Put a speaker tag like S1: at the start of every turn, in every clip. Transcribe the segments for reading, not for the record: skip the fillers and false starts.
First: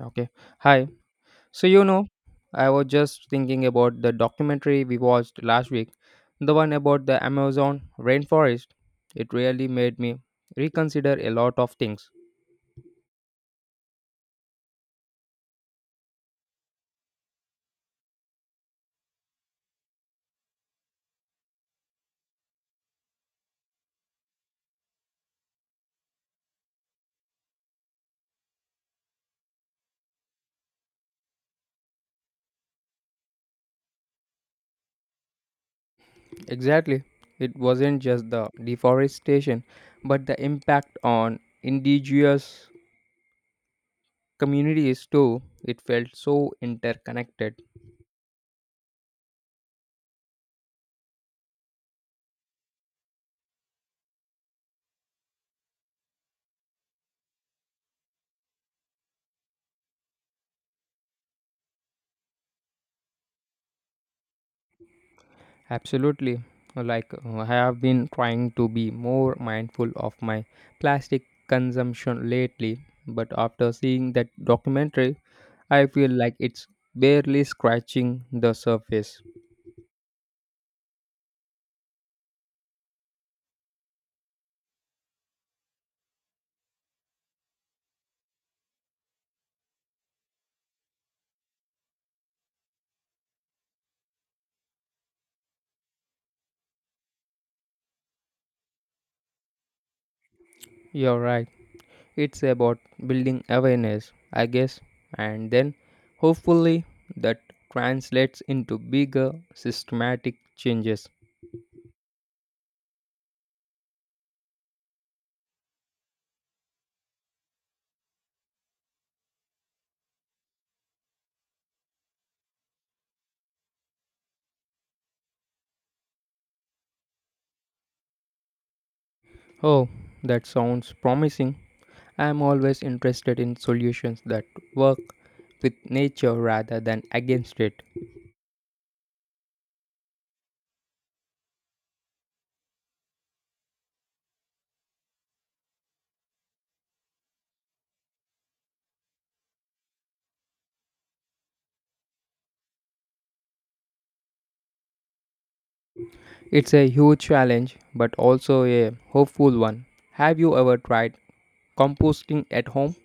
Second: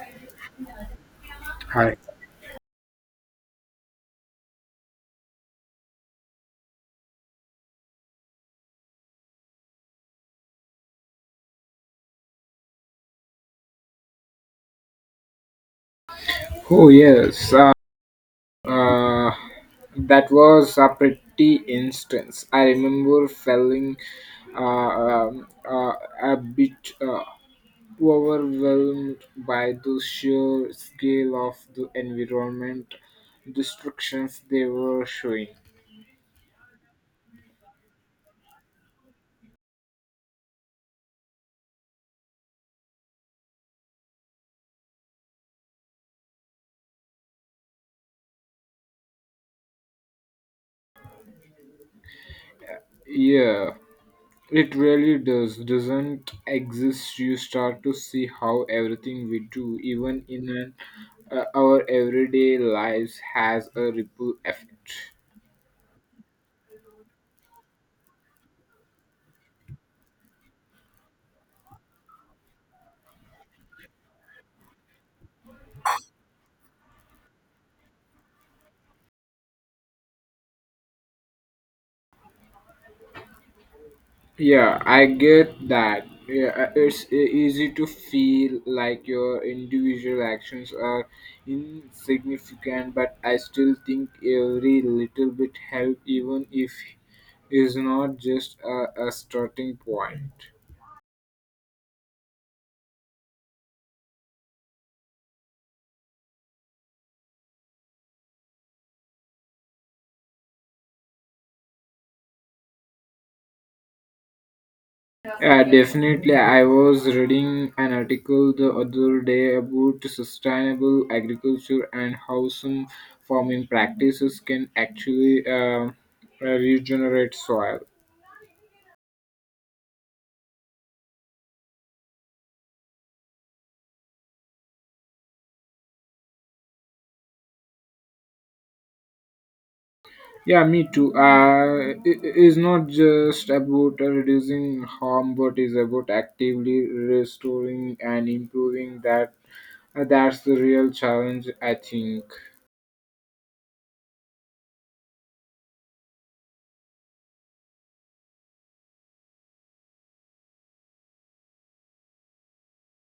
S1: Okay. Hi. So, you
S2: Hi.
S1: know, I was just thinking about the documentary we watched last week, the one about the Amazon rainforest. It really made me reconsider a lot of things.
S2: Oh yes, uh, that was a pretty instance. I remember feeling uh, um, uh, a bit overwhelmed by the sheer scale of the environment destructions they were showing.
S1: Exactly. It wasn't just the deforestation, but the impact on indigenous communities too. It felt so interconnected.
S2: Yeah. It really does, doesn't exist. You start to see how everything we do, even in an, our everyday lives, has a ripple effect.
S1: Absolutely. I have been trying to be more mindful of my plastic consumption lately, but after seeing that documentary, I feel like it's barely scratching the surface.
S2: Yeah, I get that. Yeah, it's easy to feel like your individual actions are insignificant, but I still think every little bit help, even if is not just a starting point.
S1: You're right. It's about building awareness, I guess, and then hopefully that translates into bigger systematic changes.
S2: Definitely, I was reading an article the other day about sustainable agriculture and how some farming practices can actually regenerate soil.
S1: Oh, that sounds promising. I am always interested in solutions that work with nature rather than against it.
S2: Yeah, me too. It is not just about reducing harm, but is about actively restoring and improving that. That's the real challenge, I think.
S1: It's a huge challenge, but also a hopeful one. Have you ever tried composting at home?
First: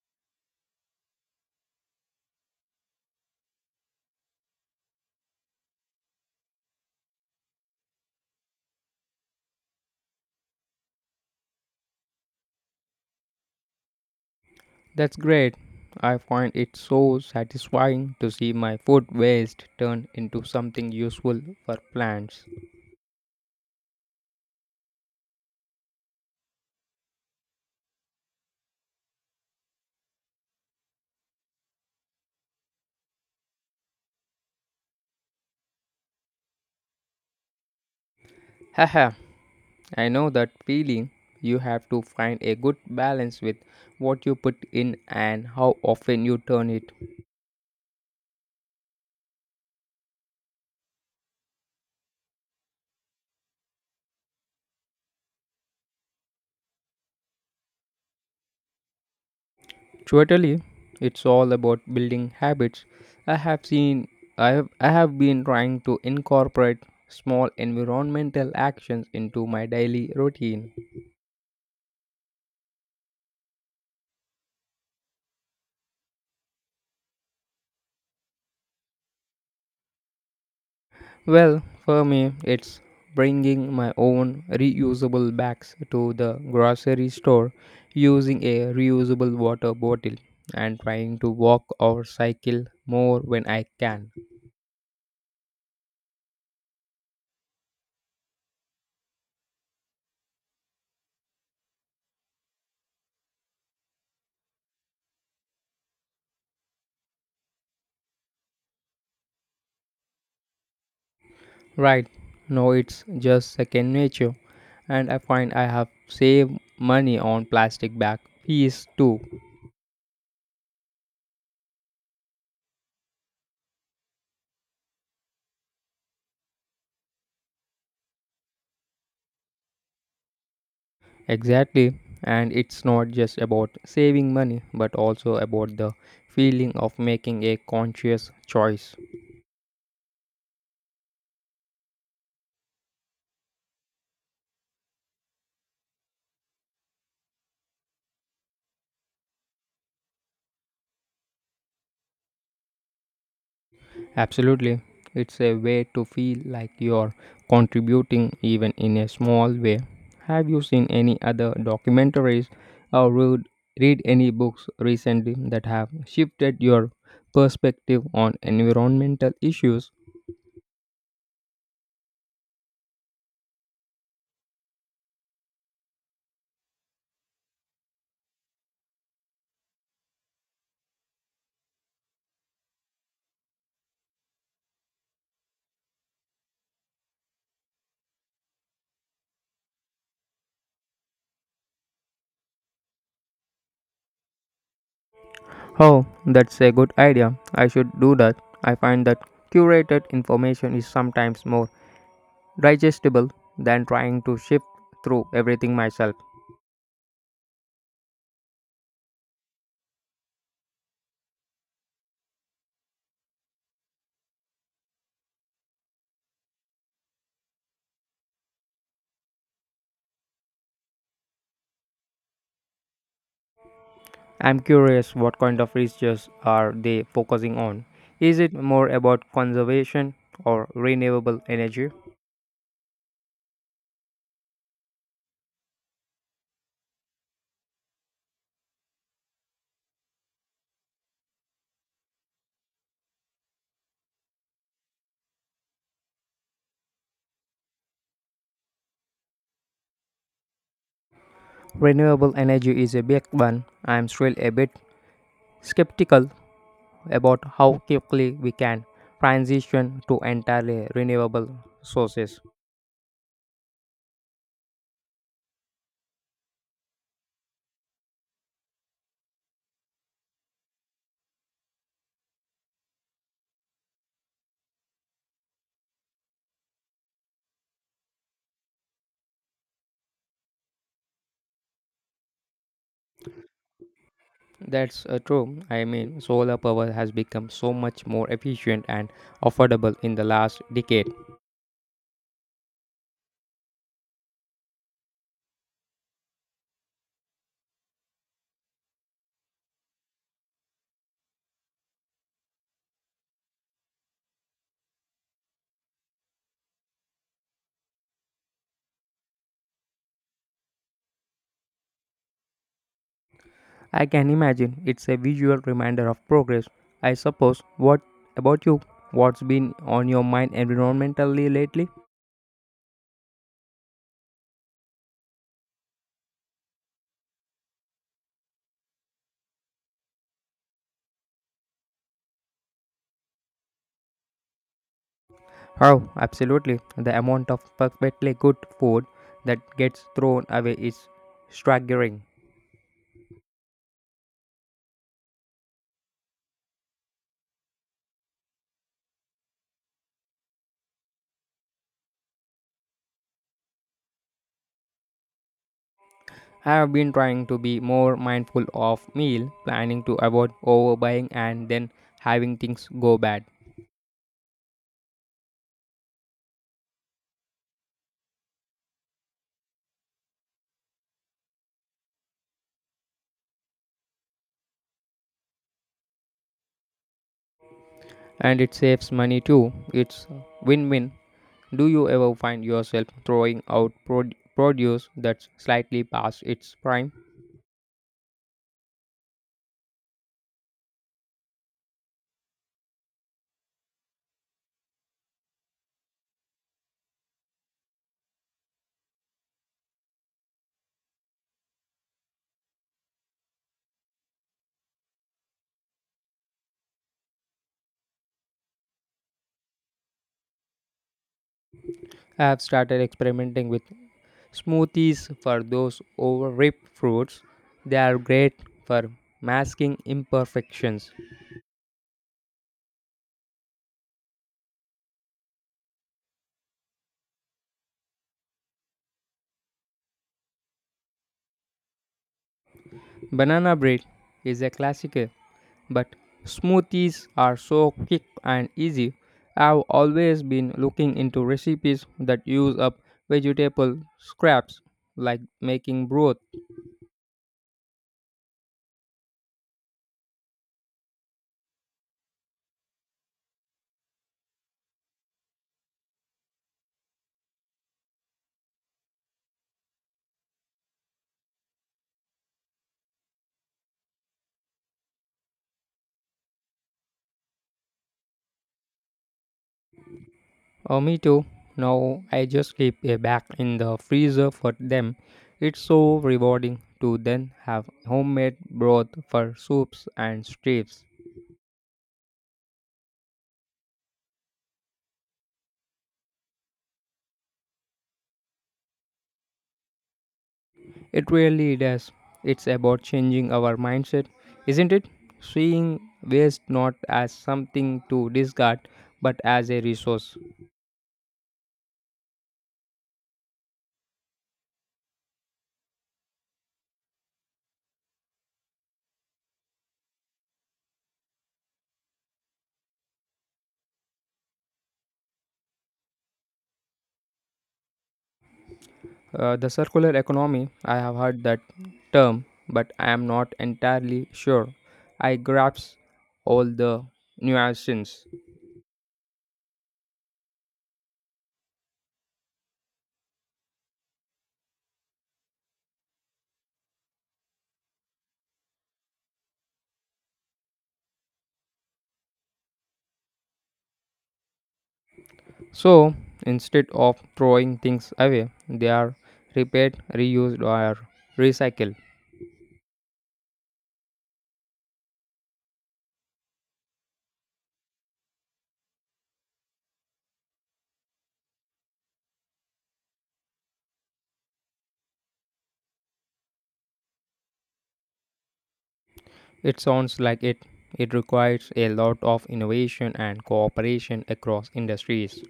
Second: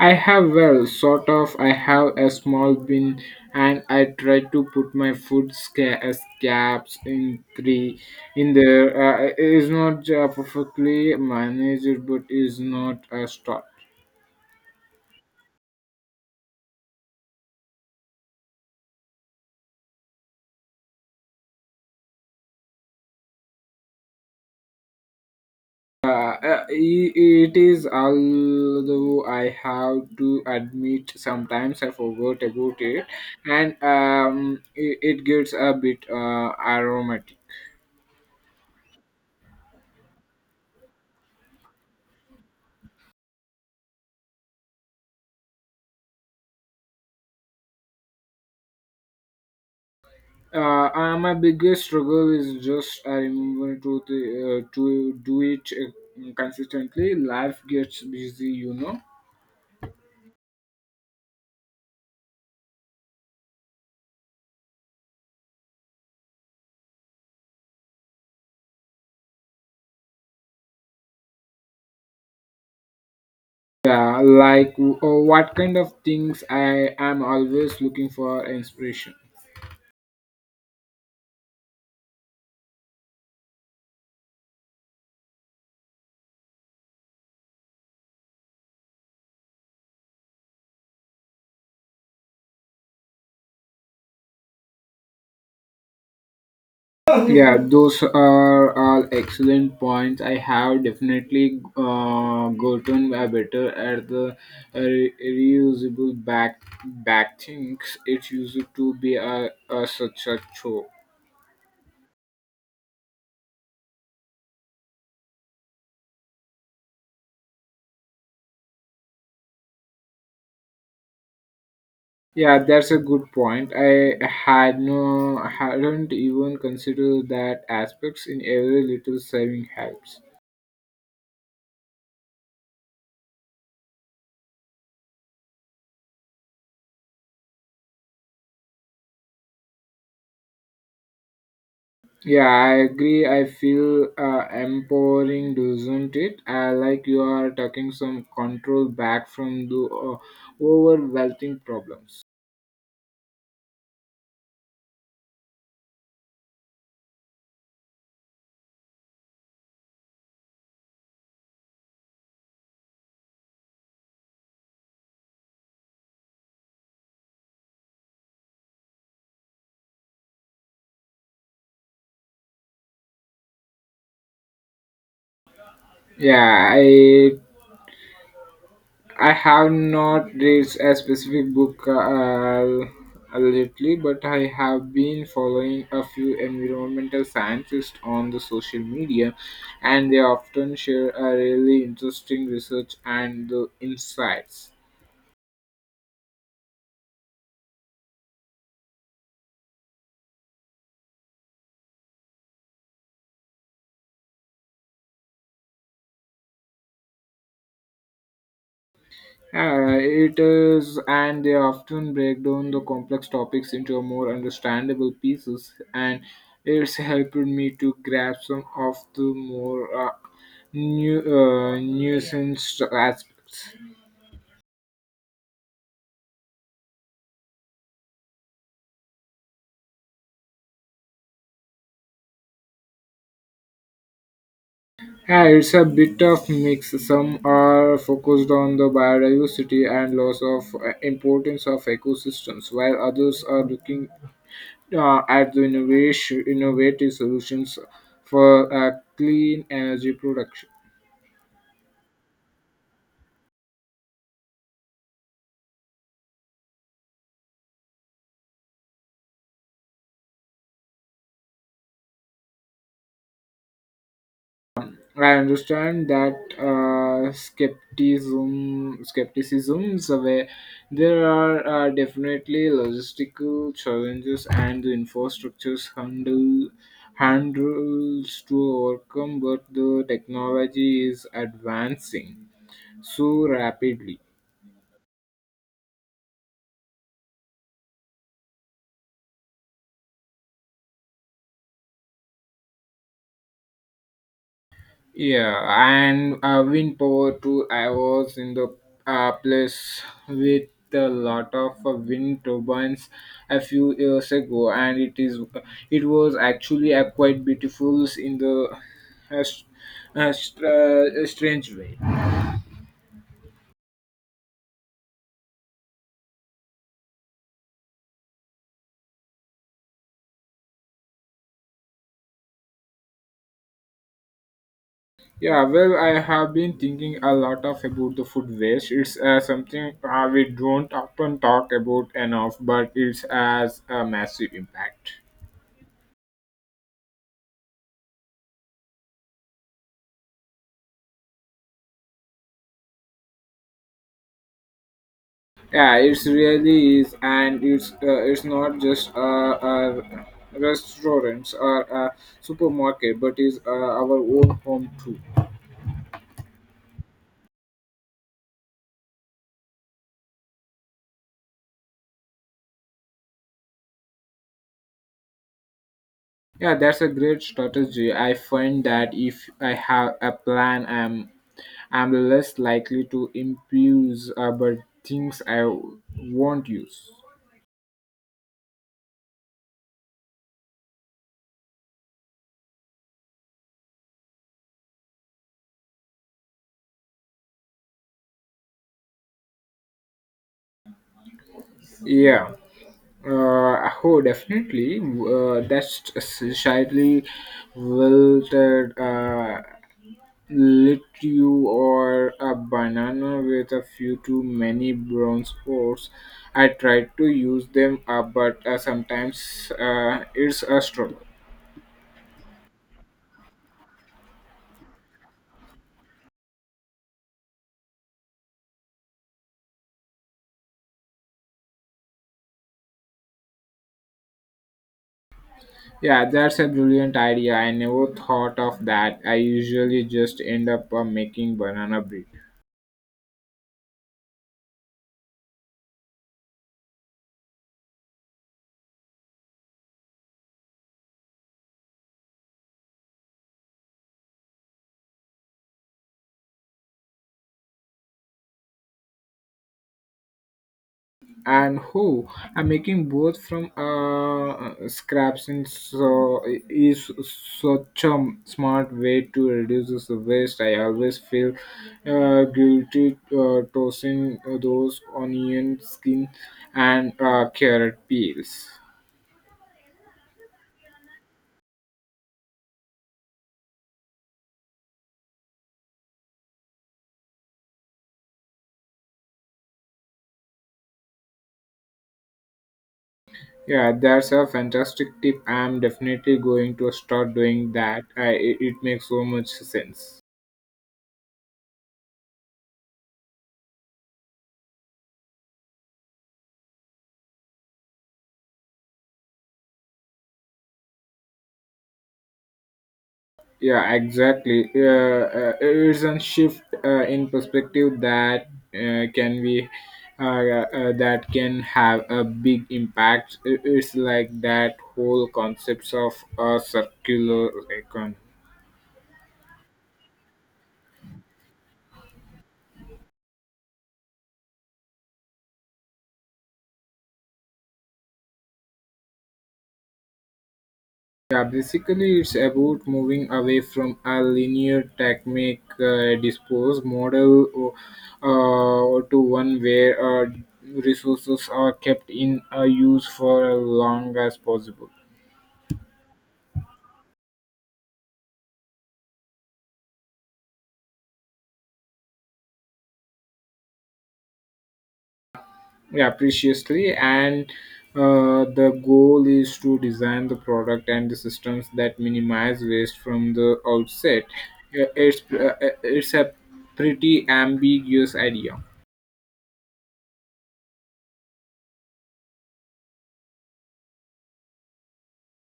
S2: I have well, sort of. I have a small bin, and I try to put my food scraps in three in there. It is not perfectly managed, but is not a start.
S1: That's great. I find it so satisfying to see my food waste turn into something useful for plants.
S2: It is although I have to admit sometimes I forgot about it, and it gets a bit aromatic.
S1: Haha, I know that feeling. You have to find a good balance with what you put in and how often you turn it.
S2: My biggest struggle is just I remember to the, to do it consistently. Life gets busy, you know.
S1: Totally, it's all about building habits. I have seen I have been trying to incorporate small environmental actions into my daily routine.
S2: Yeah, like what kind of things I am always looking for inspiration.
S1: Well, for me, it's bringing my own reusable bags to the grocery store, using a reusable water bottle, and trying to walk or cycle more when I can.
S2: Yeah, those are all excellent points. I have definitely gotten better at the reusable back things. It used to be a such a chore.
S1: Right. No, it's just second nature. And I find I have saved money on plastic bag fees too.
S2: Yeah, that's a good point. I had no, hadn't even considered that aspects in every little saving helps.
S1: Exactly. And it's not just about saving money, but also about the feeling of making a conscious choice.
S2: Yeah, I agree. I feel empowering, doesn't it? Like you are taking some control back from the overwhelming problems.
S1: Absolutely. It's a way to feel like you're contributing even in a small way. Have you seen any other documentaries or read any books recently that have shifted your perspective on environmental issues?
S2: Yeah, I have not read a specific book lately, but I have been following a few environmental scientists on the social media, and they often share a really interesting research and the insights.
S1: Oh, that's a good idea. I should do that. I find that curated information is sometimes more digestible than trying to shift through everything myself.
S2: It is, and they often break down the complex topics into more understandable pieces, and it's helped me to grasp some of the more new nuanced aspects.
S1: I'm curious, what kind of research are they focusing on? Is it more about conservation or renewable energy?
S2: Yeah, it's a bit of mix. Some are focused on the biodiversity and loss of importance of ecosystems, while others are looking at the innovative solutions for clean energy production.
S1: Renewable energy is a big one. I'm still a bit skeptical about how quickly we can transition to entirely renewable sources.
S2: I understand that skepticisms away. There are definitely logistical challenges and the infrastructures handles to overcome, but the technology is advancing so rapidly.
S1: That's True. I mean, solar power has become so much more efficient and affordable in the last decade.
S2: Yeah, and win power too. I was in the place with a lot of wind turbines a few years ago, and it was actually a quite beautiful in the uh, s- strange way.
S1: I can imagine it's a visual reminder of progress, I suppose. What about you? What's been on your mind environmentally lately?
S2: Yeah, well, I have been thinking a lot of about the food waste. It's something we don't often talk about enough, but it has a massive impact.
S1: Oh, absolutely. The amount of perfectly good food that gets thrown away is staggering.
S2: Yeah, it's really is, and it's not just a restaurants or a supermarket, but is our own home too.
S1: I have been trying to be more mindful of meal planning to avoid overbuying and then having things go bad.
S2: Yeah, that's a great strategy. I find that if I have a plan, I'm less likely to impulse about things I won't use.
S1: And it saves money too. It's win-win. Do you ever find yourself throwing out produce that's slightly past its prime?
S2: Yeah. Oh, definitely. That's slightly wilted. Lit you or a banana with a few too many brown spores. I tried to use them up, but sometimes it's a struggle.
S1: I have started experimenting with smoothies for those overripe fruits. They are great for masking imperfections.
S2: Yeah, that's a brilliant idea. I never thought of that. I usually just end up making banana bread.
S1: Banana bread is a classic, but smoothies are so quick and easy. I've always been looking into recipes that use up vegetable scraps, like making broth.
S2: And who are making both from scraps and so is such a smart way to reduce the waste. I always feel guilty tossing those onion skin and carrot peels.
S1: Oh, me too. Now I just keep a bag in the freezer for them. It's so rewarding to then have homemade broth for soups and stews.
S2: Yeah, that's a fantastic tip. I'm definitely going to start doing that. I, it makes so much sense.
S1: It really does. It's about changing our mindset, isn't it? Seeing waste not as something to discard but as a resource.
S2: Yeah, exactly. It's a shift in perspective that can be that can have a big impact. It's like that whole concepts of a circular economy.
S1: The circular economy, I have heard that term, but I am not entirely sure I grasp all the nuances.
S2: Yeah, basically, it's about moving away from a linear technique dispose model to one where resources are kept in use for as long as possible.
S1: So instead of throwing things away, they are repaired, reused, or recycled.
S2: Yeah, preciously, and the goal is to design the product and the systems that minimize waste from the outset. Yeah, it's a pretty ambiguous idea.
S1: It sounds like it. It requires a lot of innovation and cooperation across industries.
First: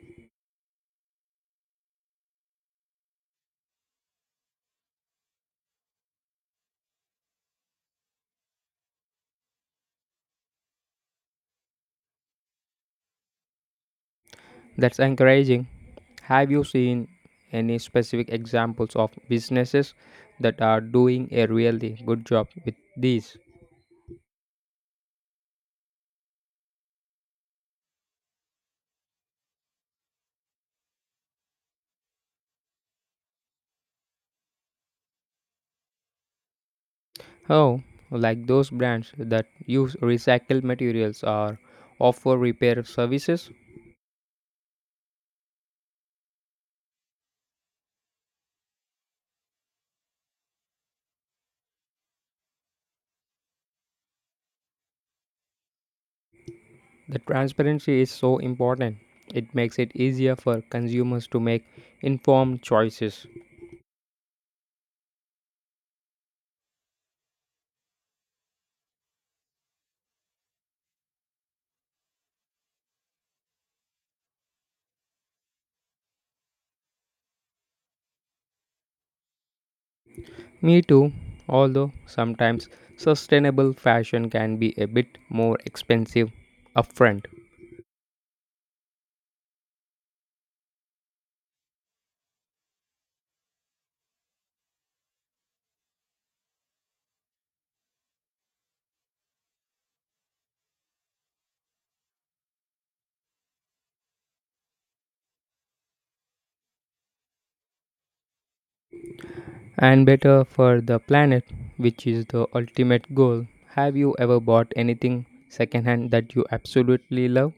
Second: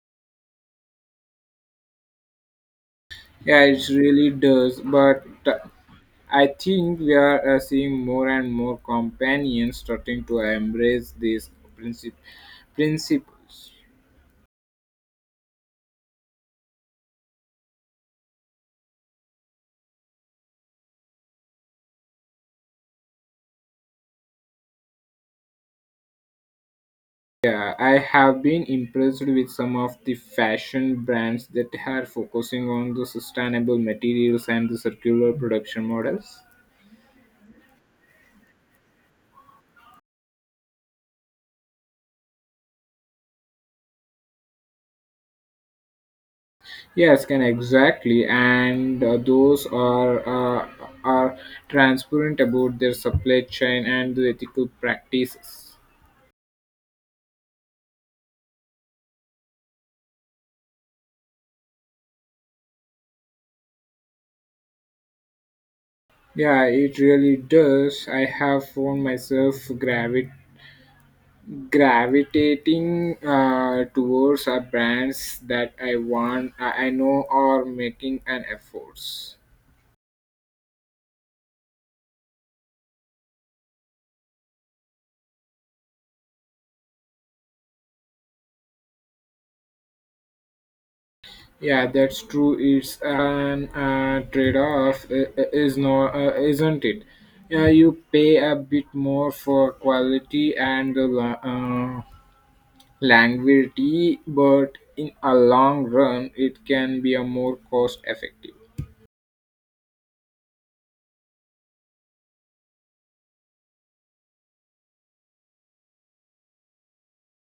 S2: Yeah, it really does, but I think we are seeing more and more companions starting to embrace these princip- principles.
S1: That's encouraging. Have you seen any specific examples of businesses that are doing a really good job with these?
S2: Yeah, I have been impressed with some of the fashion brands that are focusing on the sustainable materials and the circular production models.
S1: Oh, like those brands that use recycled materials or offer repair services?
S2: Yes, can exactly, and those are transparent about their supply chain and the ethical practices.
S1: The transparency is so important. It makes it easier for consumers to make informed choices.
S2: Yeah, it really does. I have found myself gravitating towards a brands that I want, I know, are making an efforts.
S1: Me too, although sometimes sustainable fashion can be a bit more expensive upfront,
S2: Yeah, that's true. It's an trade-off, is not, isn't it? Yeah, you pay a bit more for quality and the longevity, but in a long run, it can be a more cost-effective.
S1: and better for the planet, which is the ultimate goal. Have you ever bought anything secondhand that you absolutely love?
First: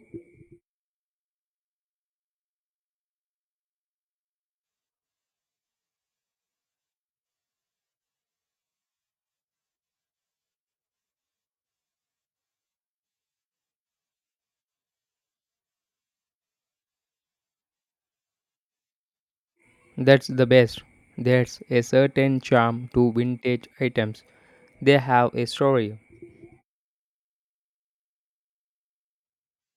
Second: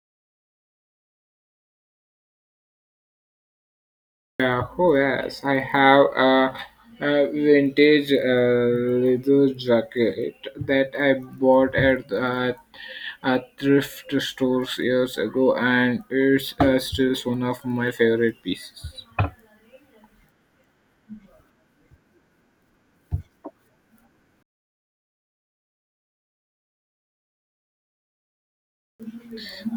S2: Oh yes, I have a vintage leather jacket that I bought at a thrift store years ago, and it's still one of my favorite pieces.
S1: That's the best. There's a certain charm to vintage items. They have a story.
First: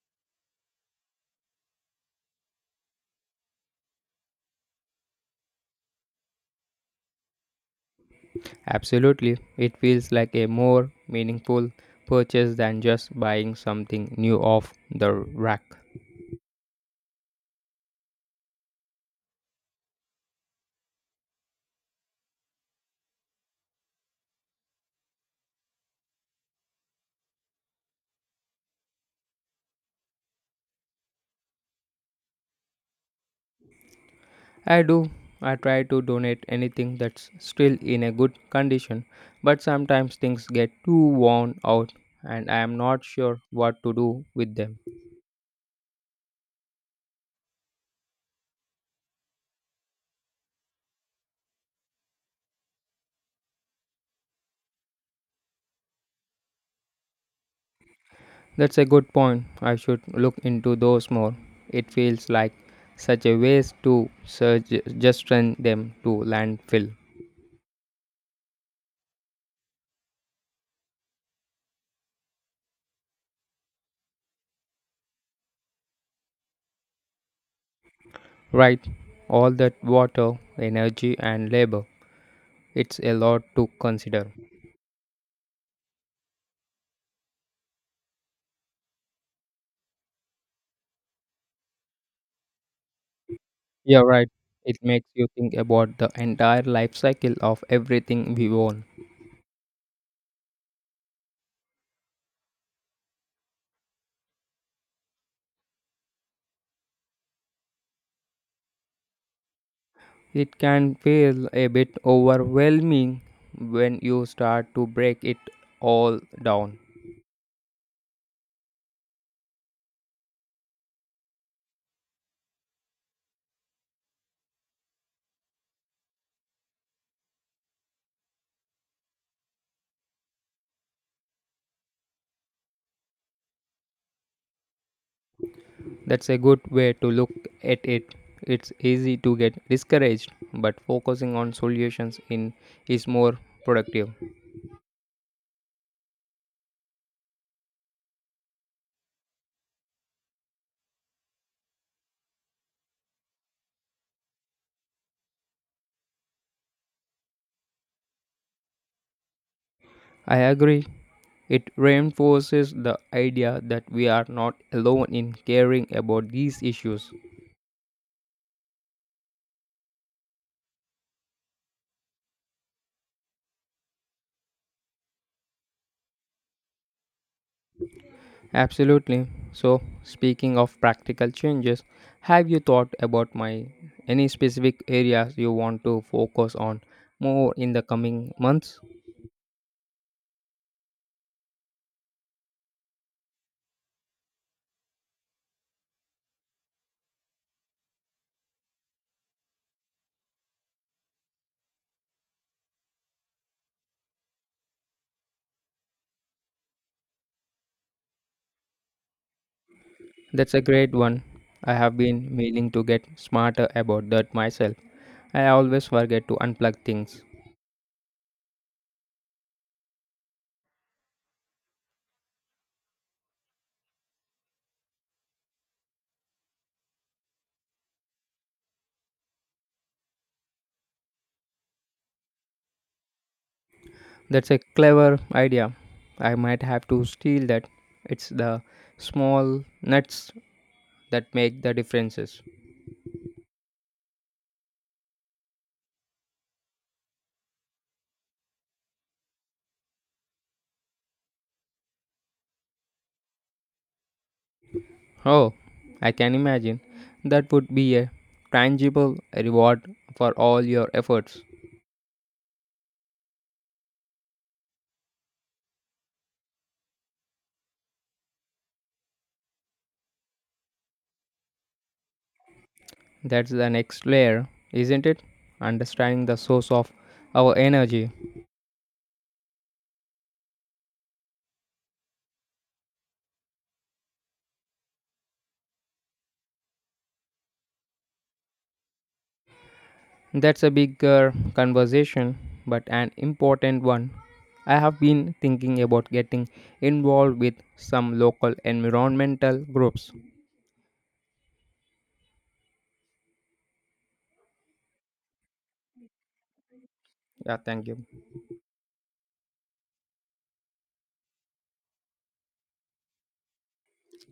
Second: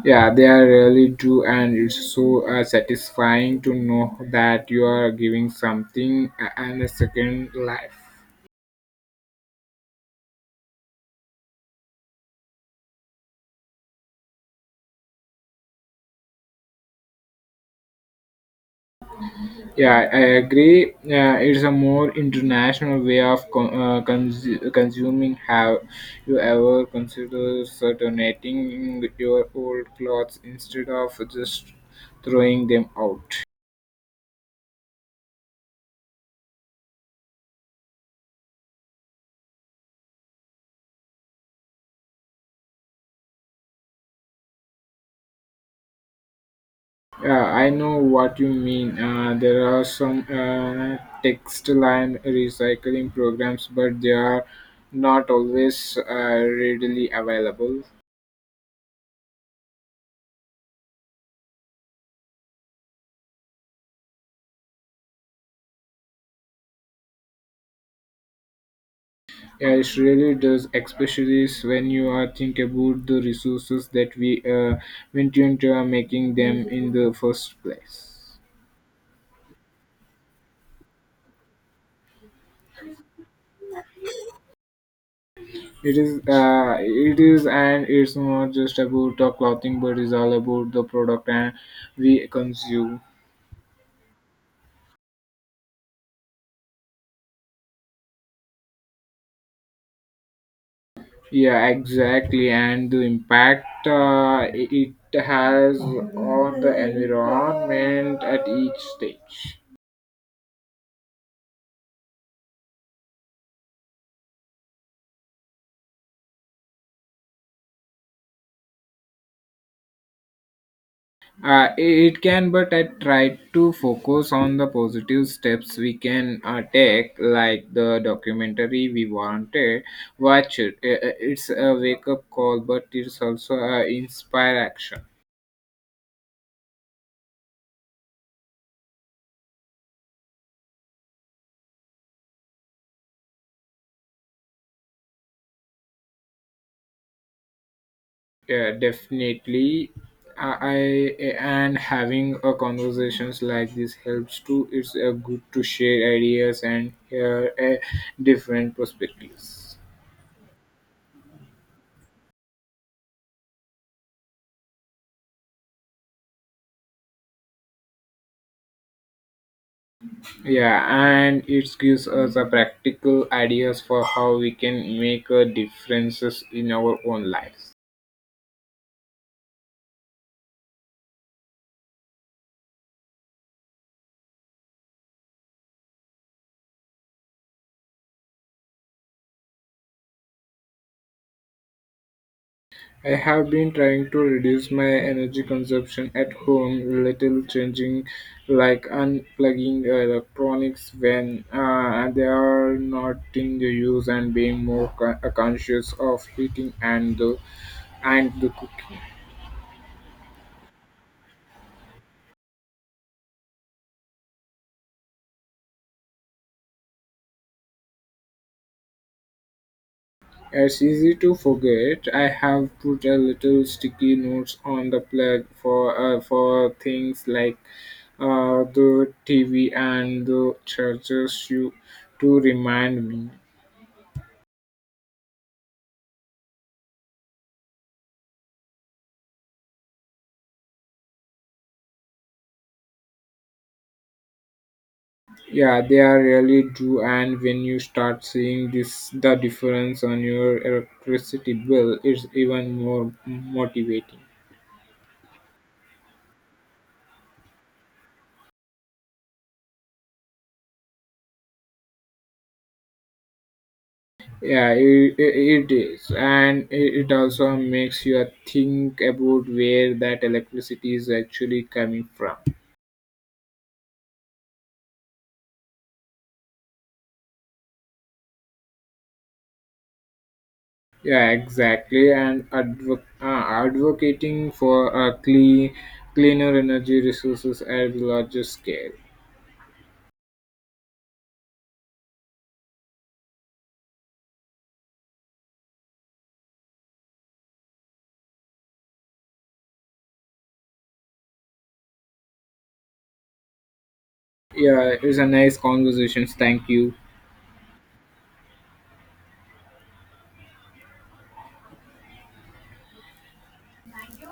S2: Yeah, they are really do, and it's so satisfying to know that you are giving something and a second life.
S1: Absolutely. It feels like a more meaningful purchase than just buying something new off the rack.
S2: Yeah, I agree. It's a more international way of consuming. Have you ever considered sort of donating your old clothes instead of just throwing them out?
S1: I do. I try to donate anything that's still in a good condition, but sometimes things get too worn out and I am not sure what to do with them.
S2: Yeah, I know what you mean. There are some textile and recycling programs, but they are not always readily available.
S1: That's a good point. I should look into those more. It feels like such a waste to surge, just send them to landfill.
S2: Yeah, it really does, especially when you are think about the resources that we went into making them in the first place.
S1: Right? All that water, energy, and labor. It's a lot to consider.
S2: It is, and it's not just about the clothing, but it's all about the product and we consume.
S1: Yeah, right. It makes you think about the entire life cycle of everything we own.
S2: Yeah, exactly, and the impact it has on the environment at each stage.
S1: It can feel a bit overwhelming when you start to break it all down.
S2: It can, but I try to focus on the positive steps we can take, like the documentary we wanted. Watch it. It's a wake up call, but it's also inspire action.
S1: That's a good way to look at it. It's easy to get discouraged, but focusing on solutions in is more productive.
S2: Yeah, definitely. I and having a conversations like this helps too. It's good to share ideas and hear different perspectives.
S1: I agree. It reinforces the idea that we are not alone in caring about these issues.
S2: Yeah, and it gives us a practical ideas for how we can make a differences in our own lives.
S1: Absolutely. So, speaking of practical changes, have you thought about my any specific areas you want to focus on more in the coming months?
S2: I have been trying to reduce my energy consumption at home, little changing like unplugging the electronics when they are not in the use and being more conscious of heating and the cooking.
S1: That's a great one. I have been meaning to get smarter about that myself. I always forget to unplug things.
S2: It's easy to forget. I have put a little sticky notes on the plug for things like the TV and the chargers you to remind me.
S1: That's a clever idea. I might have to steal that. It's the small nuts that make the differences.
S2: Yeah, they are really do. And when you start seeing this, the difference on your electricity bill, it's even more motivating.
S1: Oh, I can imagine. That would be a tangible reward for all your efforts.
S2: Yeah, it is, and it also makes you think about where that electricity is actually coming from.
S1: That's the next layer, isn't it? Understanding the source of our energy.
S2: Yeah, exactly. And advocating for a cleaner energy resources at larger scale.
S1: That's a bigger conversation, but an important one. I have been thinking about getting involved with some local environmental groups.
S2: Yeah, it's a nice conversation. Thank you.
S1: Yeah, thank you.